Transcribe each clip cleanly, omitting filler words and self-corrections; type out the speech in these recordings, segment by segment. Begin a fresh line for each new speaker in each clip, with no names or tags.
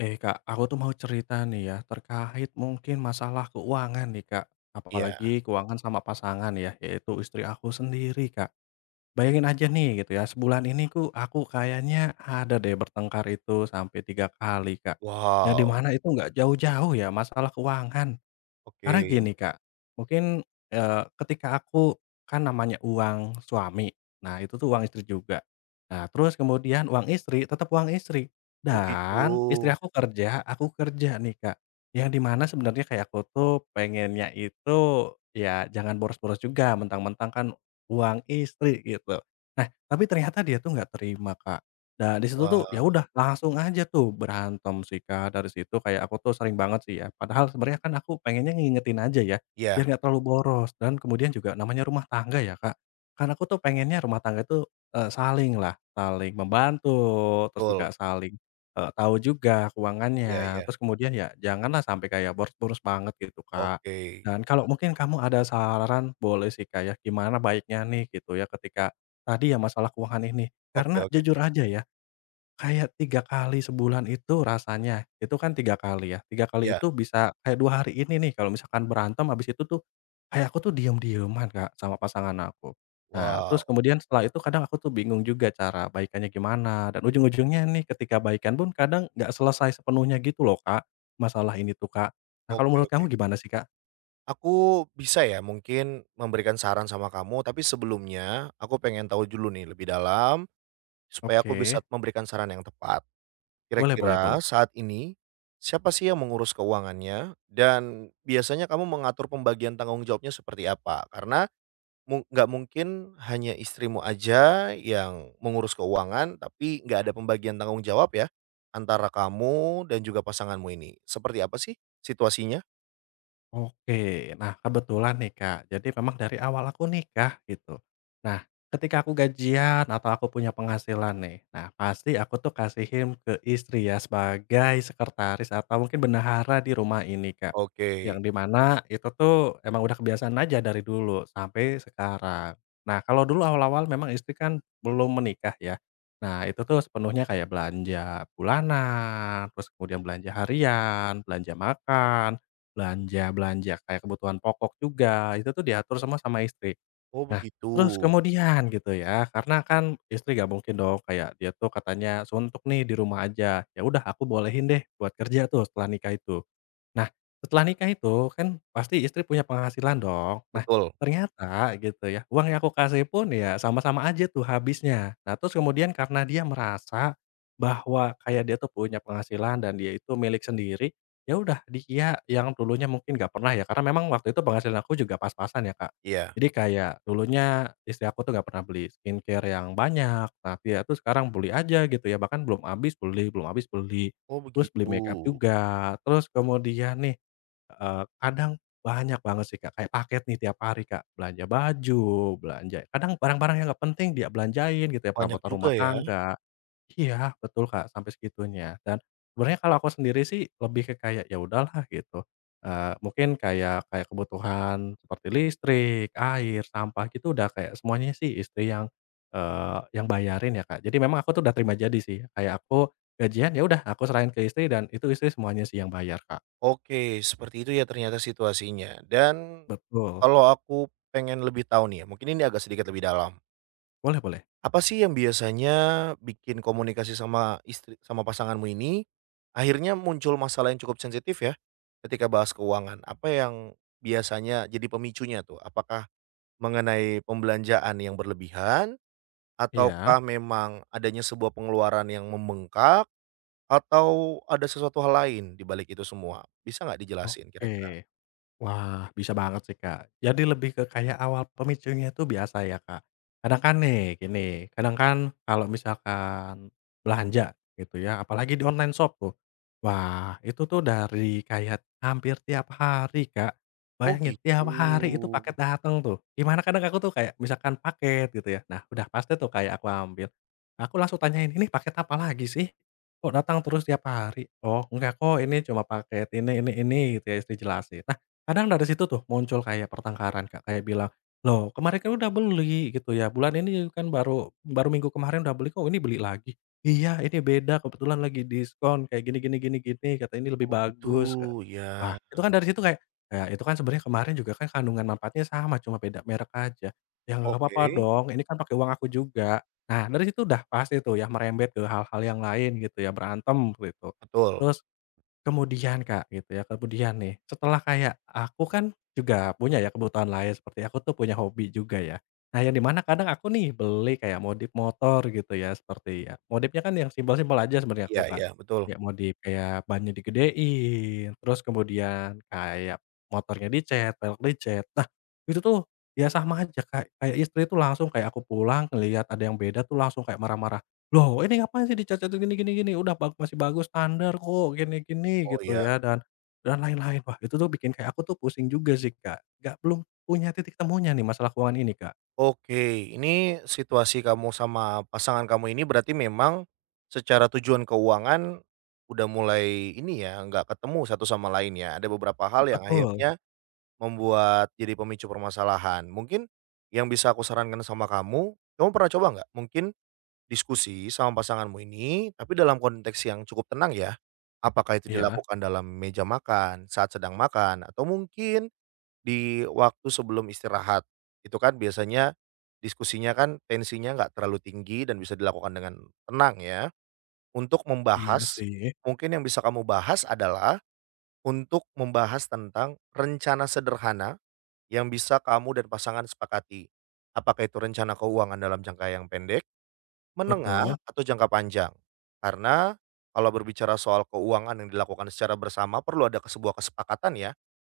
Eh Kak, aku tuh mau cerita nih ya, terkait mungkin masalah keuangan nih Kak,
Iya.
apalagi keuangan sama pasangan ya, yaitu istri aku sendiri Kak. Bayangin aja nih gitu ya, sebulan ini aku kayaknya ada deh bertengkar itu sampai 3 kali Kak, yang
Wow,
dimana itu nggak jauh-jauh ya masalah keuangan karena
oke.
gini Kak, mungkin, ketika aku kan namanya uang suami, nah itu tuh uang istri juga. Nah terus kemudian uang istri tetap uang istri,
Oh gitu.
dan istri aku kerja nih Kak. Yang dimana sebenarnya kayak aku tuh pengennya itu, ya jangan boros-boros juga mentang-mentang kan uang istri gitu. Nah tapi ternyata dia tuh nggak terima Kak. Nah, di situ tuh, ya
Wah,
udah langsung aja tuh berantem sih, Kak, dari situ kayak aku tuh sering banget sih ya, padahal sebenarnya kan aku pengennya ngingetin aja ya, biar
iya
nggak terlalu boros dan kemudian juga namanya rumah tangga ya, Kak. Karena aku tuh pengennya rumah tangga itu, saling membantu, terus juga
betul.
saling, tahu juga
Iya
keuangannya,
iya.
terus kemudian ya janganlah sampai kayak boros-boros banget gitu, Kak.
Oke.
Dan kalau mungkin kamu ada saran boleh sih, Kak, ya, gimana baiknya nih gitu ya ketika tadi ya masalah keuangan ini.
Oke
Karena
oke
jujur
oke.
aja ya kayak 3 kali sebulan itu rasanya, itu kan 3 kali ya, 3 kali
Iya.
itu bisa kayak 2 hari ini nih kalau misalkan berantem habis itu tuh, kayak aku tuh diem-dieman Kak sama pasangan aku. Nah terus
Wow,
kemudian setelah itu kadang aku tuh bingung juga cara baikannya gimana dan ujung-ujungnya nih ketika baikan pun kadang nggak selesai sepenuhnya gitu loh Kak, masalah ini tuh Kak. Nah kalau
oke
menurut
oke.
kamu gimana sih Kak?
Aku bisa ya mungkin memberikan saran sama kamu, tapi sebelumnya aku pengen tahu dulu nih lebih dalam supaya aku bisa
Oke,
memberikan saran yang tepat.
boleh, boleh,
Kira-kira
boleh.
saat ini siapa sih yang mengurus keuangannya dan biasanya kamu mengatur pembagian tanggung jawabnya seperti apa? Karena nggak mungkin hanya istrimu aja yang mengurus keuangan, tapi nggak ada pembagian tanggung jawab ya, antara kamu dan juga pasanganmu ini? Seperti apa sih situasinya?
Oke. Nah, kebetulan nih, Kak, jadi memang dari awal aku nikah gitu. Nah, ketika aku gajian atau aku punya penghasilan nih, nah pasti aku tuh kasihin ke istri ya sebagai sekretaris atau mungkin bendahara di rumah ini, Kak. Yang
Oke.
dimana itu tuh emang udah kebiasaan aja dari dulu sampai sekarang. Nah, kalau dulu awal-awal memang istri kan belum menikah ya. Nah, itu tuh sepenuhnya kayak belanja bulanan, terus kemudian belanja harian, belanja makan, belanja-belanja kayak kebutuhan pokok juga, itu tuh diatur sama sama istri.
Oh
Nah, terus
begitu.
kemudian gitu ya, karena kan istri gak mungkin dong kayak dia tuh katanya suntuk nih di rumah aja, ya udah aku bolehin deh buat kerja tuh setelah nikah itu. Nah, setelah nikah itu kan pasti istri punya penghasilan dong. Nah,
Betul,
ternyata gitu ya, uang yang aku kasih pun ya sama-sama aja tuh habisnya. Nah, terus kemudian karena dia merasa bahwa kayak dia tuh punya penghasilan dan dia itu milik sendiri, ya udah dia yang dulunya mungkin nggak pernah ya, karena memang waktu itu penghasilan aku juga pas-pasan ya, Kak.
iya.
Jadi kayak dulunya istri aku tuh nggak pernah beli skincare yang banyak. Tapi ya tuh sekarang beli aja gitu ya, bahkan belum habis beli, belum habis beli.
Oh
Terus beli makeup
begitu.
juga, terus kemudian nih, kadang banyak banget sih, Kak, kayak paket nih tiap hari, Kak, belanja baju, belanja kadang barang-barang yang nggak penting dia belanjain gitu ya,
Banyak
perabotan
juga
rumah
ya.
tangga. Iya, betul, Kak, sampai segitunya. Dan sebenarnya kalau aku sendiri sih lebih ke kayak, ya udahlah gitu, mungkin kayak kayak kebutuhan seperti listrik, air, sampah gitu udah kayak semuanya sih istri yang, yang bayarin ya, Kak. Jadi memang aku tuh udah terima jadi sih, kayak aku gajian, ya udah aku serahin ke istri dan itu istri semuanya sih yang bayar, Kak.
Oke, seperti itu ya ternyata situasinya. Dan,
Betul.
kalau aku pengen lebih tahu nih ya, mungkin ini agak sedikit lebih dalam.
Boleh, boleh.
Apa sih yang biasanya bikin komunikasi sama istri sama pasanganmu ini, akhirnya muncul masalah yang cukup sensitif ya, ketika bahas keuangan? Apa yang biasanya jadi pemicunya tuh? Apakah mengenai pembelanjaan yang berlebihan,
Iya,
ataukah memang adanya sebuah pengeluaran yang membengkak, atau ada sesuatu hal lain di balik itu semua? Bisa nggak dijelasin
oke.
kira-kira?
Wah, bisa banget sih, Kak. Jadi lebih ke kayak awal pemicunya itu biasa ya, Kak. Kadang kan kalau misalkan belanja gitu ya, apalagi di online shop tuh. Wah, itu tuh dari kayak hampir tiap hari, Kak.
Oh
Bayangin
gitu.
tiap hari itu paket dateng tuh. Gimana kadang aku tuh kayak misalkan paket gitu ya. Nah, udah pasti tuh kayak aku ambil. Aku langsung tanyain, "Ini paket apa lagi sih? Kok datang terus tiap hari?" "Oh, enggak kok, ini cuma paket ini," gitu ya, istri jelasin. Kadang dari situ tuh muncul kayak pertengkaran, Kak, kayak bilang, "Loh kemarin kan udah beli," gitu ya, "bulan ini kan baru baru minggu kemarin udah beli kok ini beli lagi?" "Iya ini beda kebetulan lagi diskon kayak gini gini gini gini," kata, "ini lebih
Oh gitu,
bagus,"
ya.
wah itu kan dari situ kayak, ya itu kan sebenarnya kemarin juga kan kandungan manfaatnya sama cuma beda merek aja, "Ya nggak
Oke,
apa-apa dong ini kan pakai uang aku juga." Nah dari situ udah pasti tuh ya merembet ke hal-hal yang lain gitu ya, berantem gitu.
betul.
Terus kemudian Kak, gitu ya, kemudian nih, setelah kayak aku kan juga punya ya kebutuhan lain, seperti aku tuh punya hobi juga ya. Nah, yang dimana kadang aku nih beli kayak modif motor gitu ya, seperti ya modifnya kan yang simpel-simpel aja sebenarnya aku
Iya
Kak.
iya, betul.
Ya modif kayak bannya digedein, terus kemudian kayak motornya dicet velg dicet. Nah, itu tuh ya sama aja Kak, kayak istri tuh langsung kayak aku pulang ngelihat ada yang beda tuh langsung kayak marah-marah. Loh ini ngapain sih dicat-catin gini gini gini, udah masih bagus standar kok gini gini
Oh
gitu
iya.
ya dan lain-lain. Wah itu tuh bikin kayak aku tuh pusing juga sih Kak, nggak belum punya titik temunya nih masalah keuangan ini Kak.
Oke, ini situasi kamu sama pasangan kamu ini berarti memang secara tujuan keuangan udah mulai ini ya, nggak ketemu satu sama lain ya. Ada beberapa hal yang
Betul.
akhirnya membuat jadi pemicu permasalahan. Mungkin yang bisa aku sarankan sama kamu, kamu pernah coba nggak? Mungkin diskusi sama pasanganmu ini, tapi dalam konteks yang cukup tenang ya. Apakah itu
Iya.
dilakukan dalam meja makan, saat sedang makan, atau mungkin di waktu sebelum istirahat, itu kan biasanya diskusinya kan tensinya nggak terlalu tinggi dan bisa dilakukan dengan tenang ya, untuk
Iya
membahas
sih.
mungkin yang bisa kamu bahas adalah untuk membahas tentang rencana sederhana yang bisa kamu dan pasangan sepakati. Apakah itu rencana keuangan dalam jangka yang pendek, menengah,
Betul.
atau jangka panjang? Karena kalau berbicara soal keuangan yang dilakukan secara bersama perlu ada ke sebuah kesepakatan ya,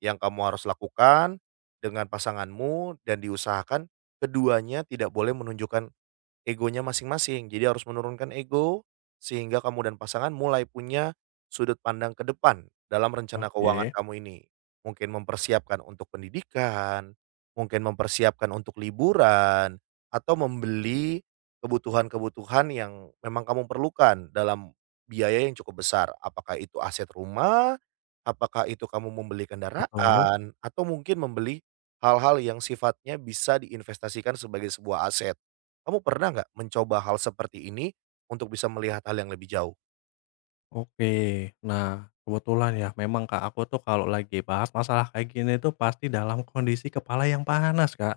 yang kamu harus lakukan dengan pasanganmu dan diusahakan keduanya tidak boleh menunjukkan egonya masing-masing. Jadi harus menurunkan ego, sehingga kamu dan pasangan mulai punya sudut pandang ke depan dalam rencana keuangan
Oke.
kamu ini. Mungkin mempersiapkan untuk pendidikan, mungkin mempersiapkan untuk liburan, atau membeli kebutuhan-kebutuhan yang memang kamu perlukan dalam biaya yang cukup besar. Apakah itu aset rumah, apakah itu kamu membeli
Betul.
kendaraan, atau mungkin membeli hal-hal yang sifatnya bisa diinvestasikan sebagai sebuah aset. Kamu pernah nggak mencoba hal seperti ini untuk bisa melihat hal yang lebih jauh?
Oke. Nah, kebetulan ya memang, Kak, aku tuh kalau lagi bahas masalah kayak gini tuh pasti dalam kondisi kepala yang panas, Kak.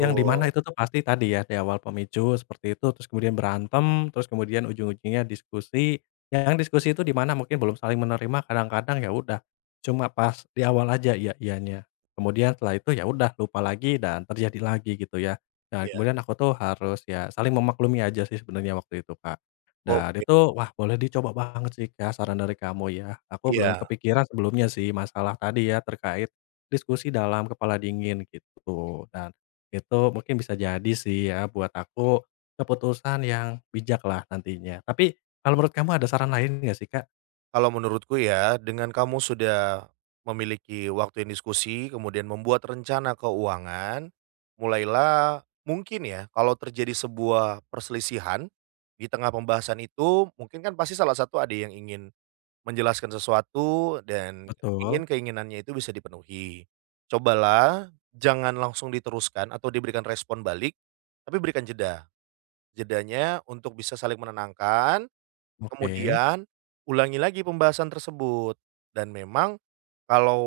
Yang di mana itu tuh pasti tadi ya, di awal pemicu seperti itu, terus kemudian berantem, terus kemudian ujung-ujungnya diskusi. Yang diskusi itu di mana mungkin belum saling menerima, kadang-kadang ya udah cuma pas di awal aja ya iyanya. Kemudian setelah itu ya udah lupa lagi dan terjadi lagi gitu ya. Dan
iya.
kemudian aku tuh harus ya saling memaklumi aja sih sebenarnya waktu itu, Kak. Dan
Oke,
itu, wah boleh dicoba banget sih Kak, saran dari kamu ya. Aku belum
iya.
kepikiran sebelumnya sih masalah tadi ya, terkait diskusi dalam kepala dingin gitu. Dan itu mungkin bisa jadi sih ya buat aku keputusan yang bijak lah nantinya. Tapi kalau menurut kamu ada saran lain nggak sih Kak?
Kalau menurutku ya, dengan kamu sudah memiliki waktu yang diskusi, kemudian membuat rencana keuangan, mulailah mungkin ya kalau terjadi sebuah perselisihan di tengah pembahasan itu, mungkin kan pasti salah satu ada yang ingin menjelaskan sesuatu dan
Betul,
ingin keinginannya itu bisa dipenuhi. Cobalah jangan langsung diteruskan atau diberikan respon balik, tapi berikan jeda. Jedanya untuk bisa saling menenangkan,
oke,
kemudian ulangi lagi pembahasan tersebut. Dan memang kalau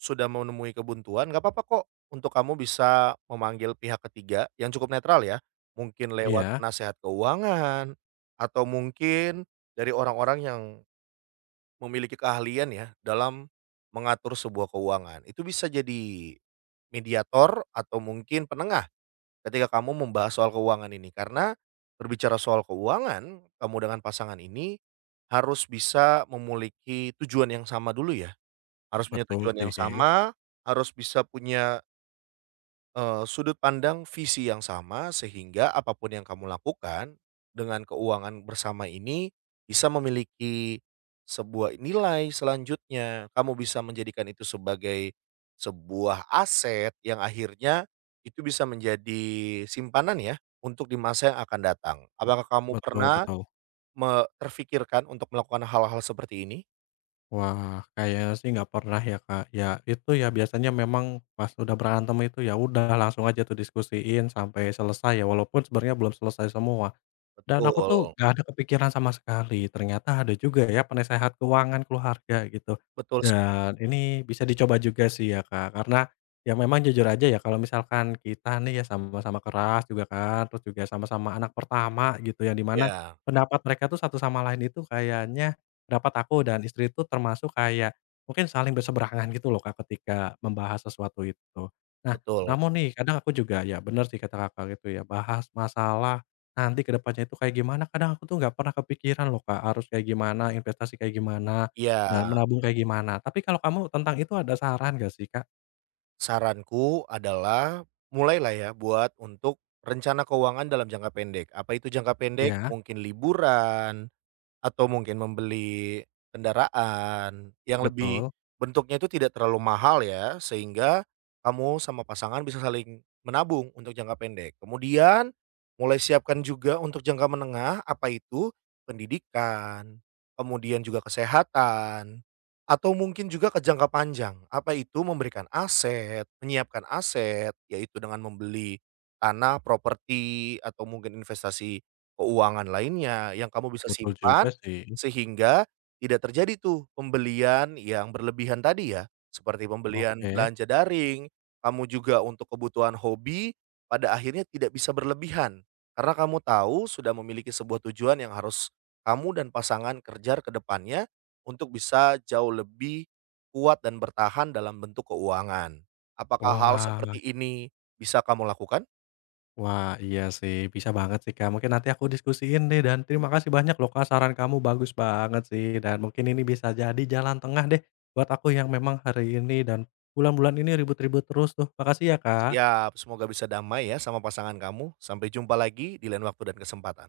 sudah menemui kebuntuan nggak apa-apa kok untuk kamu bisa memanggil pihak ketiga yang cukup netral ya. Mungkin lewat
iya,
penasehat keuangan atau mungkin dari orang-orang yang memiliki keahlian ya dalam mengatur sebuah keuangan. Itu bisa jadi mediator atau mungkin penengah ketika kamu membahas soal keuangan ini. Karena berbicara soal keuangan, kamu dengan pasangan ini harus bisa memiliki tujuan yang sama dulu ya. Harus punya
betul
tujuan
sih,
yang sama, harus bisa punya sudut pandang visi yang sama sehingga apapun yang kamu lakukan, dengan keuangan bersama ini bisa memiliki sebuah nilai selanjutnya. Kamu bisa menjadikan itu sebagai sebuah aset yang akhirnya itu bisa menjadi simpanan ya, untuk di masa yang akan datang. Apakah kamu
betul,
pernah
betul.
terfikirkan untuk melakukan hal-hal seperti ini?
Wah, kayaknya sih nggak pernah ya, Kak. Ya itu ya biasanya memang pas udah berantem itu ya udah langsung aja tuh diskusiin sampai selesai ya, walaupun sebenarnya belum selesai semua. Dan aku tuh
Betul
nggak ada kepikiran sama sekali, ternyata ada juga ya penasehat keuangan keluarga gitu.
betul sekali.
Dan ini bisa dicoba juga sih ya, Kak, karena ya memang jujur aja ya kalau misalkan kita nih ya sama-sama keras juga kan, terus juga sama-sama anak pertama gitu yang dimana
Iya,
pendapat mereka tuh satu sama lain itu kayaknya pendapat aku dan istri itu termasuk kayak mungkin saling berseberangan gitu loh, Kak, ketika membahas sesuatu itu. Nah,
betul.
namun nih kadang aku juga ya bener sih kata Kakak gitu ya, bahas masalah nanti ke depannya itu kayak gimana, kadang aku tuh nggak pernah kepikiran loh, Kak, harus kayak gimana, investasi kayak gimana, dan
Iya.
menabung kayak gimana. Tapi kalau kamu tentang itu ada saran nggak sih, Kak?
Saranku adalah mulailah ya buat untuk rencana keuangan dalam jangka pendek. Apa itu jangka pendek?
Iya,
Mungkin liburan, atau mungkin membeli kendaraan yang lebih
betul,
bentuknya itu tidak terlalu mahal ya, sehingga kamu sama pasangan bisa saling menabung untuk jangka pendek. Kemudian mulai siapkan juga untuk jangka menengah, apa itu? Pendidikan, kemudian juga kesehatan, atau mungkin juga ke jangka panjang, apa itu? Memberikan aset, menyiapkan aset, yaitu dengan membeli tanah, properti, atau mungkin investasi keuangan lainnya yang kamu bisa
betul juga
simpan
sih.
sehingga tidak terjadi tuh pembelian yang berlebihan tadi ya, seperti pembelian
Oke.
belanja daring, kamu juga untuk kebutuhan hobi pada akhirnya tidak bisa berlebihan. Karena kamu tahu sudah memiliki sebuah tujuan yang harus kamu dan pasangan kejar ke depannya untuk bisa jauh lebih kuat dan bertahan dalam bentuk keuangan. Apakah hal
Wah
seperti ini bisa kamu lakukan?
wah, iya sih, bisa banget sih, Kak. Mungkin nanti aku diskusiin deh dan terima kasih banyak loh, Kak, saran kamu bagus banget sih dan mungkin ini bisa jadi jalan tengah deh buat aku yang memang hari ini dan bulan-bulan ini ribut-ribut terus tuh. Makasih ya, Kak.
Siap, semoga bisa damai ya sama pasangan kamu. Sampai jumpa lagi di lain waktu dan kesempatan.